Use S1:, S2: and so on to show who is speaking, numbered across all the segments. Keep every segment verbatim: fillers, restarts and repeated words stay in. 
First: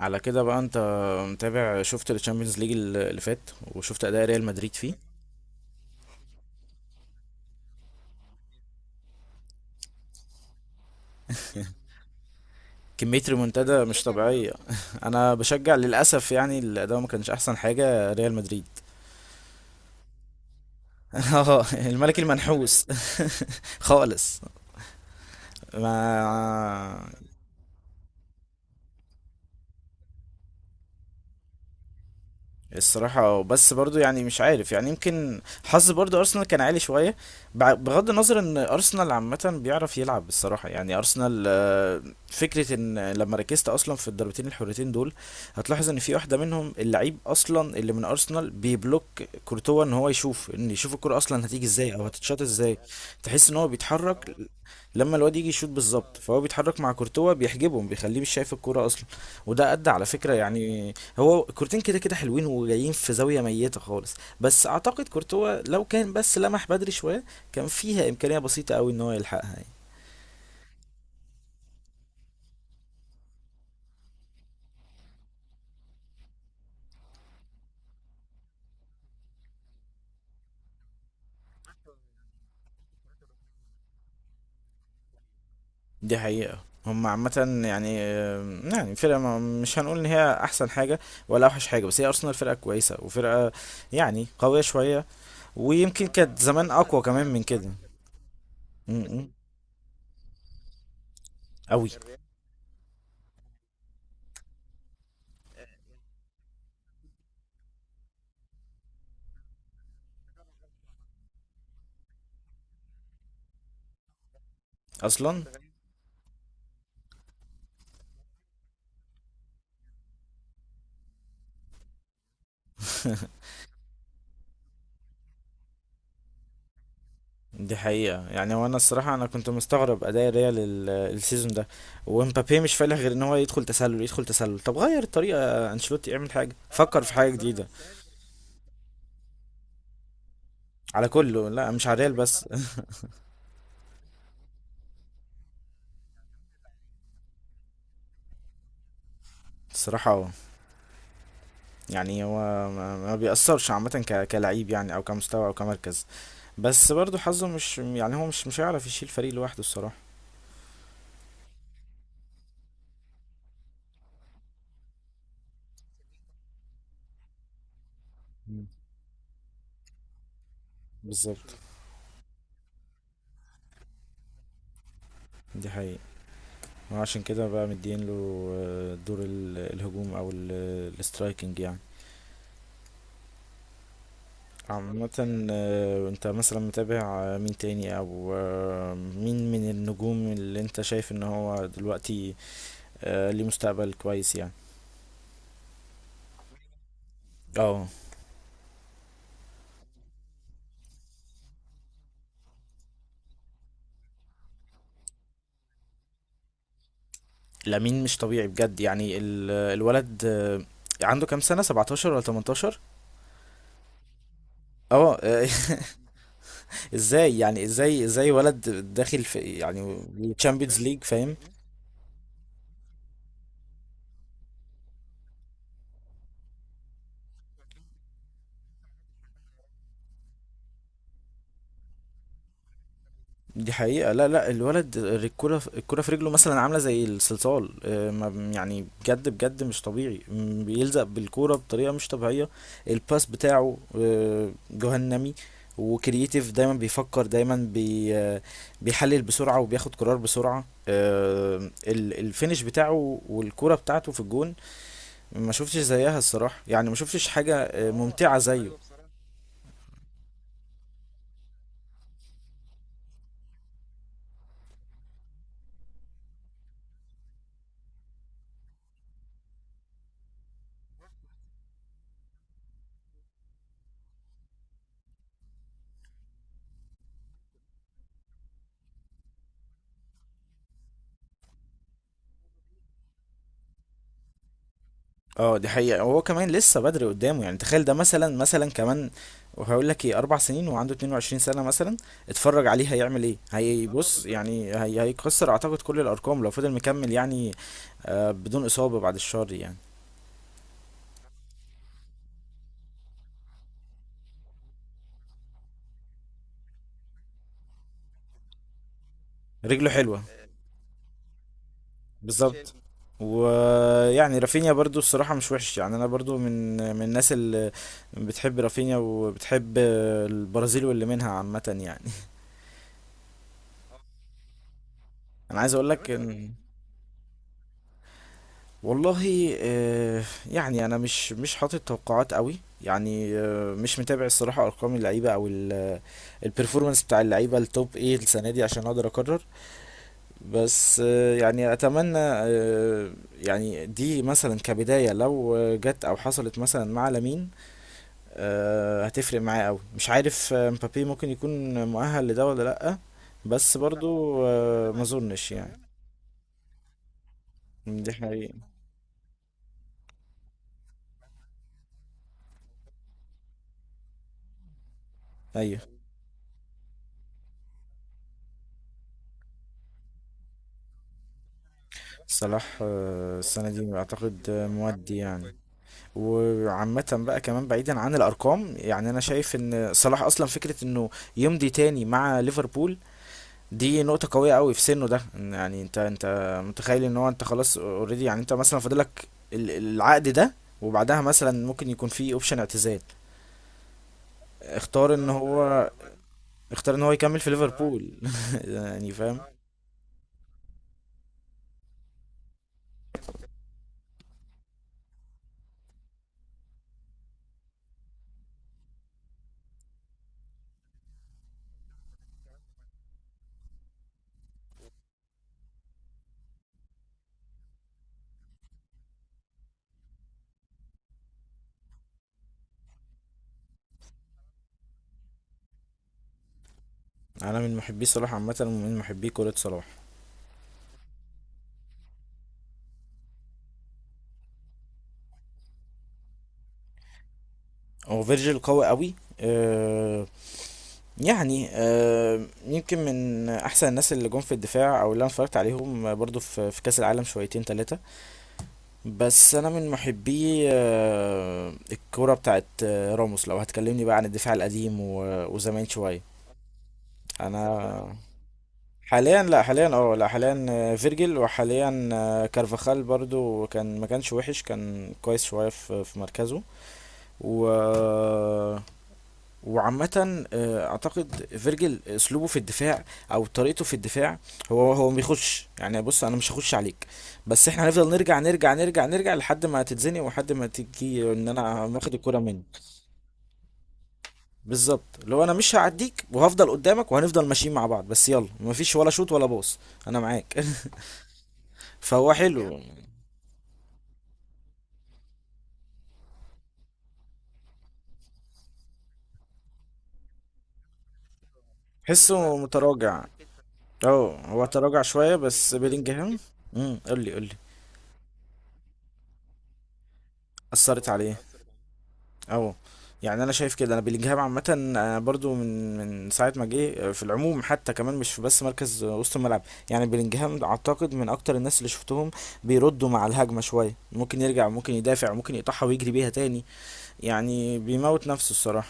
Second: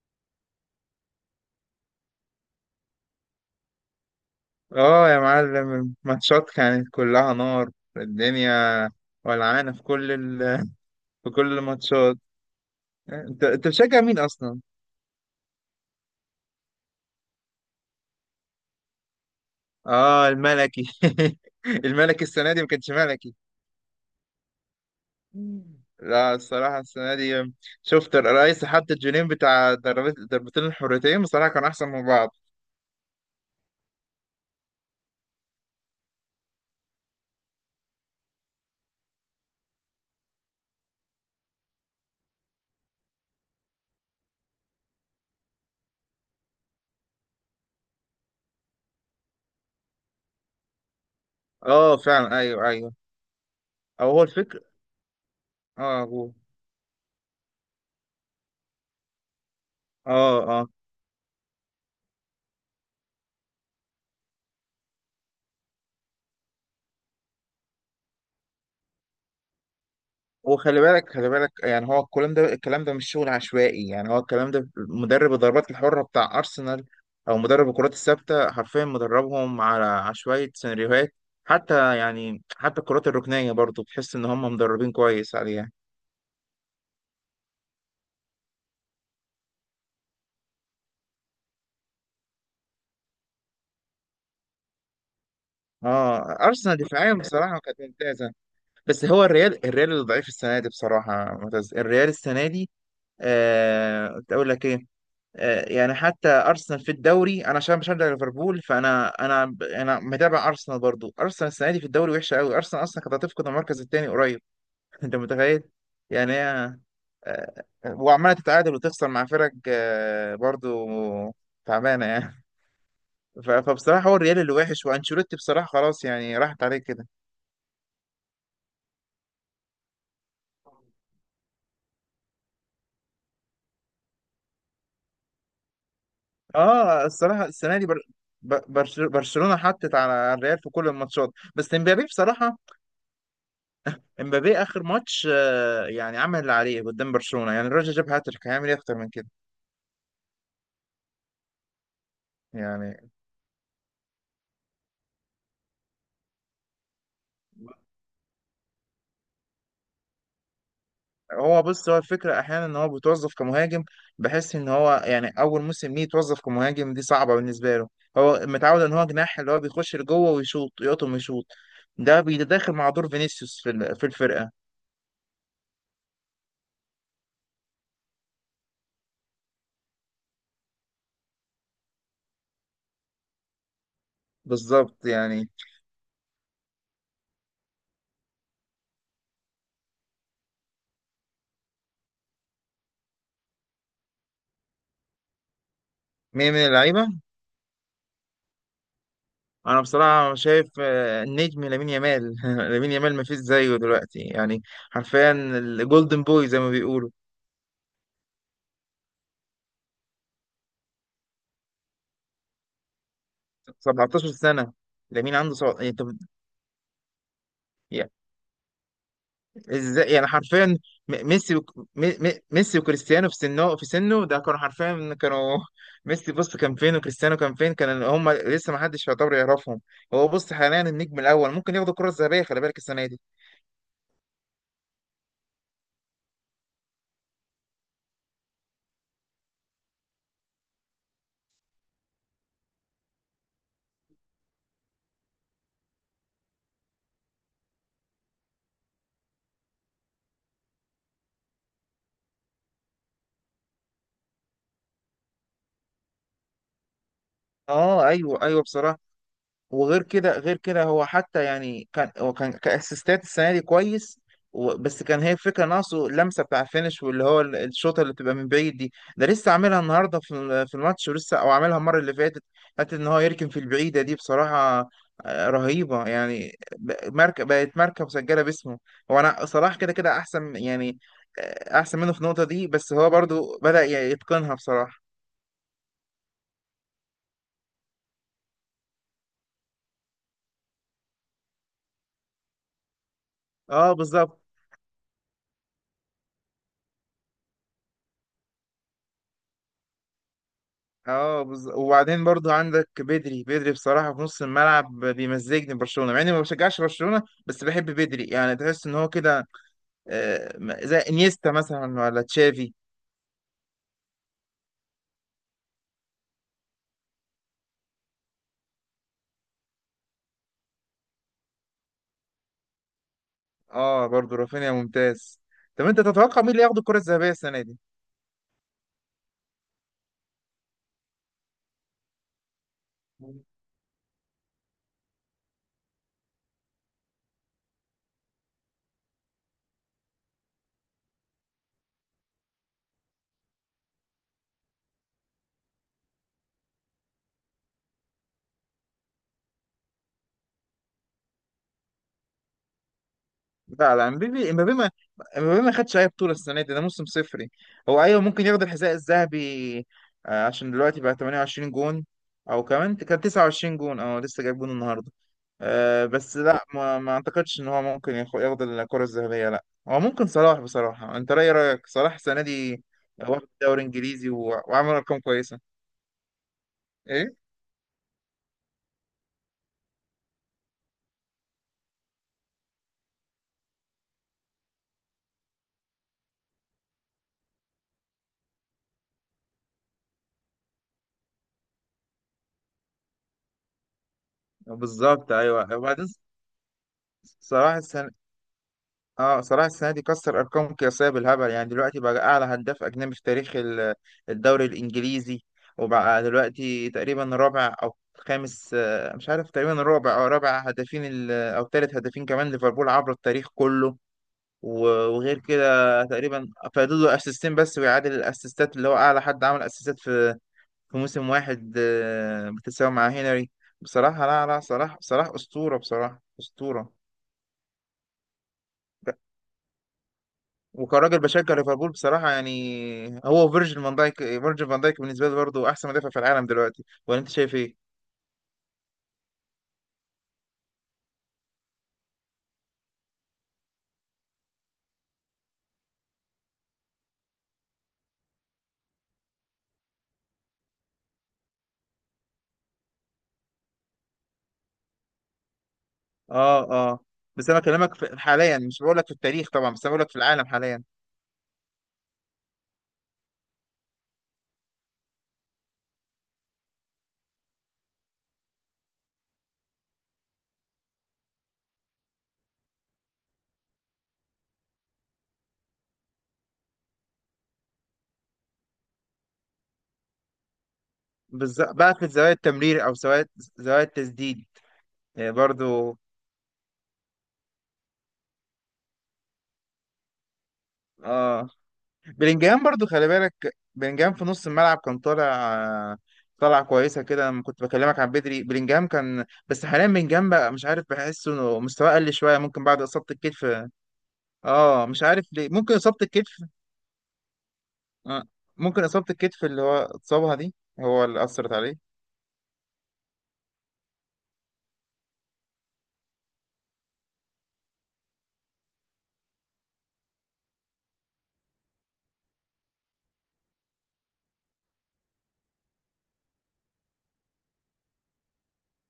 S1: على كده بقى، انت متابع؟ شفت الشامبيونز ليج اللي فات وشفت اداء ريال مدريد فيه؟
S2: اه يا معلم، الماتشات كانت كلها نار. الدنيا ولعانة في كل ال... في كل الماتشات.
S1: كمية
S2: انت انت
S1: ريمونتادا
S2: بتشجع
S1: مش
S2: مين
S1: طبيعية.
S2: اصلا؟
S1: انا بشجع للاسف، يعني الاداء ما كانش احسن حاجة ريال مدريد.
S2: اه الملكي.
S1: اه الملك
S2: الملكي السنة دي ما
S1: المنحوس.
S2: كانش ملكي.
S1: خالص.
S2: لا، الصراحة
S1: ما
S2: السنة دي شفت الرئيس حط الجونين بتاع ضربت- ضربتين الحرتين، بصراحة كانوا أحسن من بعض.
S1: الصراحة بس برضو، يعني مش عارف، يعني يمكن حظ برضو أرسنال كان عالي شوية. بع- بغض النظر إن أرسنال عامة بيعرف يلعب الصراحة، يعني أرسنال فكرة ان لما ركزت اصلا في الضربتين الحرتين دول، هتلاحظ ان في واحدة منهم اللعيب اصلا اللي من ارسنال بيبلوك كورتوا ان هو يشوف، ان يشوف الكرة اصلا هتيجي ازاي
S2: اه
S1: او
S2: فعلا،
S1: هتتشاط
S2: أيوه،
S1: ازاي.
S2: أيوه.
S1: تحس ان هو
S2: أو هو
S1: بيتحرك،
S2: الفكر.
S1: لما الواد يجي يشوط
S2: اه
S1: بالظبط
S2: جول.
S1: فهو بيتحرك مع كورتوا، بيحجبهم، بيخليه مش شايف الكرة اصلا. وده ادى على فكرة،
S2: اه، اه.
S1: يعني هو الكورتين كده كده حلوين وجايين في زاوية ميتة خالص. بس اعتقد كورتوا لو كان بس لمح بدري شوية كان فيها امكانية بسيطة قوي ان هو يلحقها.
S2: وخلي بالك، خلي بالك، يعني هو الكلام ده الكلام ده مش شغل عشوائي، يعني هو الكلام ده مدرب الضربات الحرة بتاع أرسنال أو مدرب الكرات الثابتة، حرفيا مدربهم على عشوائية سيناريوهات. حتى يعني حتى الكرات الركنية برضو بتحس إن هم مدربين كويس عليها.
S1: دي حقيقة. هم عامة يعني يعني فرقة ما- مش هنقول ان هي احسن حاجة ولا اوحش حاجة، بس هي ارسنال فرقة كويسة وفرقة، يعني قوية شوية، ويمكن
S2: اه
S1: كانت زمان
S2: أرسنال
S1: اقوى
S2: دفاعيا
S1: كمان من
S2: بصراحة
S1: كده.
S2: كانت ممتازة،
S1: م-
S2: بس هو
S1: م.
S2: الريال الريال اللي ضعيف السنة دي بصراحة معتز.
S1: قوي
S2: الريال السنة دي آه كنت أقول لك إيه. آه، يعني حتى ارسنال في الدوري، انا عشان بشجع ليفربول فانا انا ب- انا متابع ارسنال برضو. ارسنال السنه دي في الدوري وحشه قوي، ارسنال اصلا كانت هتفقد المركز الثاني قريب. انت
S1: اصلا.
S2: متخيل يعني هي آه، وعماله تتعادل وتخسر مع فرق آه، برضو تعبانه يعني. ف- فبصراحه هو الريال اللي وحش، وانشيلوتي بصراحه خلاص يعني راحت عليه كده.
S1: دي حقيقة. يعني هو انا الصراحة، انا كنت مستغرب اداء ريال ال- السيزون ده، ومبابي مش فالح غير ان هو يدخل تسلل يدخل تسلل. طب غير الطريقة، انشيلوتي اعمل حاجة، فكر
S2: اه
S1: في حاجة
S2: الصراحه
S1: جديدة.
S2: السنه دي بر... ب- برش- برشلونه حطت على الريال في كل
S1: على
S2: الماتشات.
S1: كله، لا،
S2: بس
S1: مش على
S2: امبابي
S1: ريال بس.
S2: بصراحه، امبابي اخر ماتش آه، يعني عمل اللي عليه قدام برشلونه، يعني الراجل جاب هاتريك، هيعمل ايه اكتر من كده؟
S1: الصراحة، يعني هو ما
S2: يعني
S1: ما بيأثرش عامة ك- كلعيب، يعني او كمستوى او كمركز. بس برضو حظه مش، يعني هو مش مش هيعرف يشيل فريق لوحده الصراحة.
S2: هو بص، هو الفكره احيانا ان هو بيتوظف كمهاجم، بحس ان هو يعني اول موسم ليه يتوظف كمهاجم دي صعبه بالنسبه له. هو
S1: مم.
S2: متعود ان هو جناح اللي هو بيخش لجوه ويشوط، يقطم ويشوط.
S1: بالظبط.
S2: ده بيتداخل مع دور فينيسيوس في ال- في الفرقه،
S1: دي حقيقة. وعشان كده بقى مدين له آه، دور ال- الهجوم او ال- الاسترايكنج يعني.
S2: بالظبط
S1: عامة،
S2: يعني.
S1: آه، انت مثلا متابع، آه، مين تاني، او آه، مين من النجوم اللي انت شايف ان هو دلوقتي آه، ليه مستقبل كويس يعني؟
S2: مين من اللعيبه؟
S1: اه،
S2: انا بصراحه شايف آه، النجم لامين يامال. لامين يامال مفيش زيه دلوقتي يعني، حرفيا الجولدن بوي زي ما بيقولوا.
S1: لامين مش طبيعي بجد، يعني ال- الولد آه، عنده كام سنة، سبعتاشر ولا تمنتاشر؟
S2: سبعتاشر سنة.
S1: اه،
S2: لامين
S1: آه،
S2: عنده سبع... يعني طب،
S1: ازاي، يعني ازاي
S2: يعني
S1: ازاي ولد داخل في، يعني
S2: ازاي يعني حرفيا
S1: تشامبيونز ليج
S2: م-
S1: فاهم؟
S2: ميسي وك... م... م- ميسي وكريستيانو في سنه في سنه ده كانوا حرفيا، كانوا ميسي بص كان فين، وكريستيانو كان فين، كان هم لسه ما حدش يعتبر يعرفهم. هو بص حاليا النجم الاول، ممكن ياخدوا الكرة الذهبية، خلي بالك السنة دي.
S1: دي حقيقة. لا لا، الولد الكرة في- الكرة في رجله مثلا عاملة زي الصلصال، آه، ما- يعني بجد بجد مش طبيعي، م، بيلزق بالكرة بطريقة مش طبيعية. الباس بتاعه آه، جهنمي. وكرييتيف، دايما بيفكر، دايما بي آه، بيحلل بسرعة، وبياخد قرار بسرعة. آه، ال- الفينش بتاعه والكرة بتاعته في الجون، ما شفتش زيها الصراحة، يعني ما شفتش حاجة آه،
S2: اه
S1: ممتعة
S2: ايوه، ايوه
S1: زيه.
S2: بصراحة. وغير كده، غير كده هو حتى يعني كان هو كان كاسيستات السنه دي كويس، و- بس كان هي الفكره ناقصه اللمسه بتاع الفينش، واللي هو ال- الشوطه اللي بتبقى من بعيد دي. ده لسه عاملها النهارده في ال- في الماتش، ولسه او عاملها المره اللي فاتت. حتى ان هو يركن في البعيده دي بصراحه آه، رهيبه يعني. ب- ماركه، بقت ماركه مسجله باسمه. هو انا صلاح كده كده احسن يعني، آه، احسن منه في النقطه دي، بس هو برضو بدأ يتقنها بصراحه.
S1: اه دي حقيقة. هو كمان لسه بدري قدامه، يعني تخيل ده مثلا مثلا كمان وهقول لك ايه، اربع سنين وعنده اتنين وعشرين سنة مثلا، اتفرج عليه هيعمل ايه.
S2: اه
S1: هيبص،
S2: بالظبط.
S1: يعني هي هيكسر اعتقد كل الارقام لو فضل مكمل يعني. آه بدون اصابة بعد الشر يعني.
S2: اه بز... وبعدين برضو عندك بدري، بدري بصراحة في نص الملعب بيمزجني برشلونة مع اني ما بشجعش برشلونة، بس بحب بدري يعني، تحس ان هو كده
S1: رجله حلوة
S2: آه، م- زي انيستا مثلا ولا تشافي.
S1: بالظبط. ويعني رافينيا برضو الصراحة مش وحش، يعني أنا برضو من من الناس اللي بتحب رافينيا وبتحب البرازيل واللي منها عامة يعني.
S2: اه برضو رافينيا ممتاز.
S1: أنا عايز
S2: طب
S1: أقول
S2: انت
S1: لك
S2: تتوقع مين
S1: إن،
S2: اللي ياخد الكرة الذهبية السنة دي؟
S1: والله، آه، يعني انا مش مش حاطط توقعات قوي، يعني آه، مش متابع الصراحه ارقام اللعيبه او البرفورمانس بتاع اللعيبه التوب ايه السنه دي عشان اقدر اقرر. بس آه، يعني اتمنى، آه، يعني دي مثلا كبدايه لو آه، جت او حصلت مثلا مع لامين، آه، هتفرق معاه قوي. مش عارف، آه، مبابي ممكن يكون مؤهل لده ولا لا؟ بس
S2: لا، لا،
S1: برضو
S2: امبابي امبابي ما
S1: آه، ما اظنش
S2: امبابي ما
S1: يعني.
S2: خدش اي بطوله السنه دي، ده موسم صفري. هو
S1: دي
S2: ايوه ممكن ياخد
S1: حقيقة،
S2: الحذاء الذهبي آه، عشان دلوقتي بقى تمنية وعشرين جون، او كمان كان تسعة وعشرين جون، اه لسه جايب جون النهارده.
S1: ايوه.
S2: آه، بس لا، ما, ما اعتقدش ان هو ممكن ياخ- ياخد الكره الذهبيه، لا هو ممكن صلاح بصراحه. انت راي رايك صلاح السنه
S1: صلاح
S2: دي،
S1: آه،
S2: واخد
S1: السنة
S2: الدوري
S1: دي
S2: الانجليزي
S1: أعتقد
S2: و-
S1: آه،
S2: وعمل
S1: مودي
S2: ارقام
S1: يعني.
S2: كويسه.
S1: وعامة
S2: ايه؟
S1: بقى كمان بعيدا عن الأرقام، يعني أنا شايف إن صلاح أصلا فكرة إنه يمضي تاني مع ليفربول، دي نقطة قوية قوي في سنه ده. إن يعني أنت أنت متخيل إن هو أنت خلاص أوريدي، يعني أنت مثلا فاضلك ال- العقد ده، وبعدها مثلا ممكن يكون في اوبشن اعتزال، اختار ان
S2: بالظبط، ايوه.
S1: هو
S2: وبعدين
S1: اختار ان هو يكمل في
S2: صلاح السنه
S1: ليفربول. يعني فاهم.
S2: اه صلاح السنه دي كسر ارقام قياسيه بالهبل، يعني دلوقتي بقى اعلى هداف اجنبي في تاريخ ال- الدوري الانجليزي. وبقى دلوقتي تقريبا رابع او خامس، آه، مش عارف، تقريبا رابع او رابع هدافين ال- او ثالث هدافين كمان ليفربول عبر التاريخ كله. و- وغير كده تقريبا فاضل له اسيستين بس، ويعادل الاسيستات اللي هو اعلى حد عمل اسيستات في في موسم واحد، آه، بتساوي مع هنري. بصراحه لا، لا، صلاح، صلاح اسطوره بصراحه، اسطوره.
S1: انا من محبي صلاح عامه، ومن محبي كرة صلاح.
S2: وكراجل بشجع ليفربول بصراحة، يعني هو فيرجيل فان دايك، فيرجيل فان دايك بالنسبة لي برضه أحسن مدافع في العالم دلوقتي، ولا أنت شايف إيه؟
S1: هو فيرجيل قوي قوي، يعني آه، يمكن من احسن الناس اللي جم في الدفاع، او اللي انا اتفرجت عليهم آه، برضو في في كاس العالم شويتين ثلاثه. بس انا من محبي آه، الكوره بتاعت آه، راموس، لو هتكلمني بقى عن الدفاع القديم و- وزمان شويه.
S2: آه، آه. بس أنا بكلمك
S1: انا
S2: في- حاليا، مش بقول لك في
S1: حاليا،
S2: التاريخ
S1: لا
S2: طبعا،
S1: حاليا،
S2: بس أنا بقول لك
S1: اه
S2: في
S1: لا
S2: العالم
S1: حاليا،
S2: حاليا.
S1: آه، فيرجيل. وحاليا آه، كارفاخال برضو، كان ما كانش وحش، كان كويس شويه في في مركزه. و وعامة، آه، أعتقد فيرجل أسلوبه في الدفاع، أو طريقته في الدفاع، هو هو ما بيخش. يعني بص، أنا مش هخش عليك، بس إحنا هنفضل نرجع نرجع نرجع نرجع لحد ما تتزنق، ولحد ما تيجي إن
S2: بالظبط،
S1: أنا
S2: بقى في
S1: واخد
S2: زوايا
S1: الكرة منك.
S2: التمرير أو زوايا زوايا التسديد
S1: بالظبط.
S2: آه،
S1: لو أنا مش
S2: برضه.
S1: هعديك وهفضل قدامك، وهنفضل ماشيين مع بعض، بس يلا، مفيش ولا شوط ولا باص. أنا معاك.
S2: آه.
S1: فهو
S2: بلينجهام
S1: حلو.
S2: برضه، خلي بالك بلينجهام في نص الملعب كان طالع آه، طالع كويسة كده، لما كنت بكلمك عن بدري، بلينجهام كان. بس حاليا بلينجهام بقى مش عارف، بحسه إنه مستواه قل شوية،
S1: حسه
S2: ممكن بعد إصابة
S1: متراجع.
S2: الكتف.
S1: اه هو
S2: اه
S1: تراجع
S2: مش عارف
S1: شوية،
S2: ليه،
S1: بس
S2: ممكن اصابة
S1: بيلينجهام.
S2: الكتف.
S1: امم قول لي قول لي.
S2: آه. ممكن اصابة الكتف اللي هو اتصابها دي، هو
S1: أثرت
S2: اللي
S1: عليه.
S2: اثرت عليه.
S1: اه، يعني انا شايف كده. انا بلينجهام عامه آه، برضو من من ساعه ما جه، آه، في العموم حتى كمان، مش في بس مركز آه، وسط الملعب. يعني بلينجهام اعتقد من اكتر الناس اللي شفتهم بيردوا مع الهجمه شويه، ممكن يرجع، ممكن يدافع، ممكن يقطعها ويجري بيها تاني، يعني بيموت نفسه الصراحه.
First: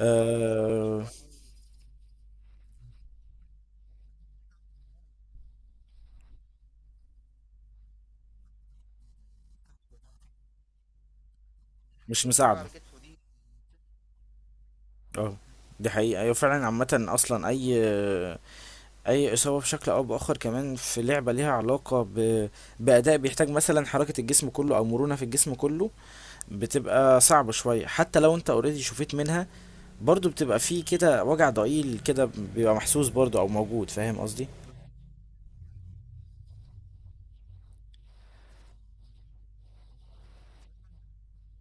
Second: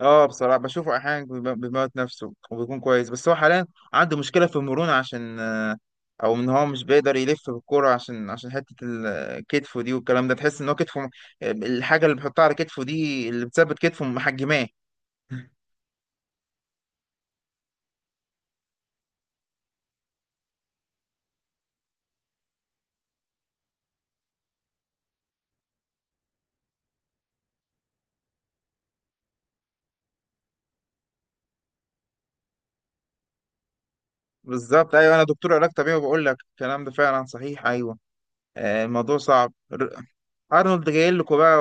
S2: اه بصراحة بشوفه احيانا بيم- بيموت نفسه وبيكون كويس، بس هو حاليا عنده مشكلة في المرونة عشان آه، او ان هو مش بيقدر يلف بالكرة، عشان عشان حتة ال- كتفه دي والكلام ده. تحس ان هو كتفه، الحاجة اللي
S1: مش
S2: بيحطها على
S1: مساعده على كده.
S2: كتفه دي اللي بتثبت كتفه محجماه.
S1: اه دي حقيقة، أيوة فعلا. عامة أصلا، أي أي إصابة بشكل أو بآخر، كمان في لعبة ليها علاقة ب... بأداء بيحتاج مثلا حركة الجسم كله أو مرونة في الجسم كله، بتبقى صعبة شوية. حتى لو انت اوريدي شفيت منها، برضو بتبقى في كده وجع ضئيل كده، بيبقى محسوس برضو او موجود، فاهم قصدي؟
S2: بالظبط ايوه، انا دكتور علاج طبيعي وبقول لك الكلام ده فعلا صحيح، ايوه. آه، الموضوع صعب. ارنولد جاي لكم بقى،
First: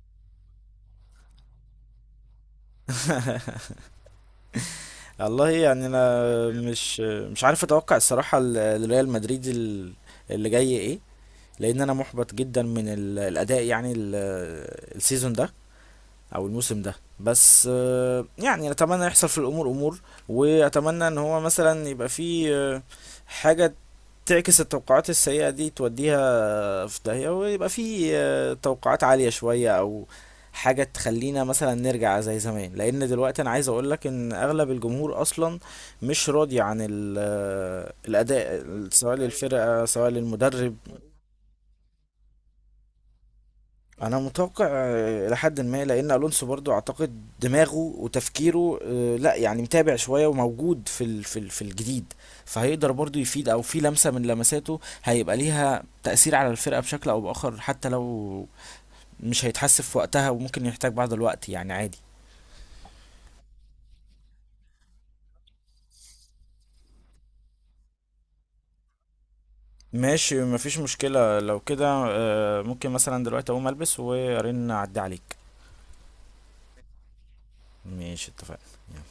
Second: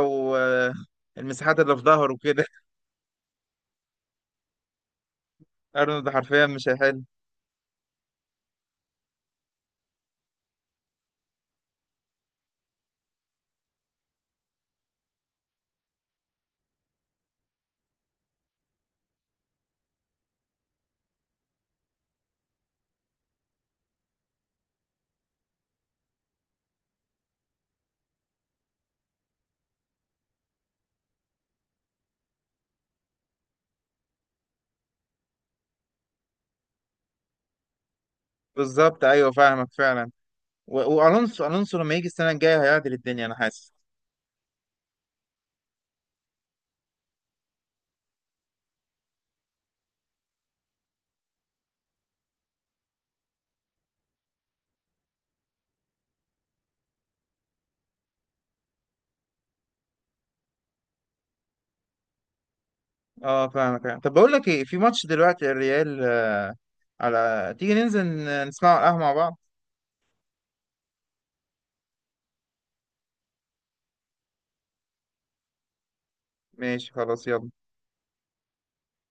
S2: والمساحات اللي في ظهره وكده.
S1: والله، يعني
S2: ارنولد
S1: انا
S2: حرفيا مش
S1: مش
S2: هيحل.
S1: مش عارف اتوقع الصراحة ال- الريال مدريد ال- اللي جاي ايه، لان انا محبط جدا من ال- الاداء، يعني ال- السيزون ده، او الموسم ده. بس آه، يعني اتمنى يحصل في الامور امور، واتمنى ان هو مثلا يبقى في آه، حاجة تعكس التوقعات السيئة دي، توديها في داهية، ويبقى في آه، توقعات عالية شوية، او حاجة تخلينا مثلا نرجع زي زمان. لان دلوقتي انا عايز اقولك ان اغلب الجمهور اصلا مش راضي عن ال- آه، الاداء،
S2: بالظبط
S1: سواء
S2: ايوه، فاهمك
S1: للفرقة سواء
S2: فعلا.
S1: للمدرب.
S2: و- والونسو الونسو لما يجي السنه الجايه هيعدل الدنيا، انا حاسس.
S1: انا متوقع آه، الى حد ما، لان الونسو برضو اعتقد دماغه وتفكيره آه، لا يعني متابع شوية، وموجود في ال- في ال- في الجديد، فهيقدر برضو يفيد، او في لمسة من لمساته هيبقى ليها تأثير على الفرقة بشكل او بآخر، حتى لو مش هيتحسب في وقتها وممكن يحتاج بعض الوقت، يعني عادي.
S2: اه فاهمك يعني. طب بقول لك ايه، في ماتش دلوقتي الريال آه، على، تيجي ننزل ن- نسمعه على القهوه مع بعض؟
S1: ماشي، مفيش مشكلة لو كده. آه، ممكن مثلا دلوقتي اقوم البس وارن، اعدي عليك.
S2: ماشي خلاص، يلا.
S1: ماشي، اتفقنا.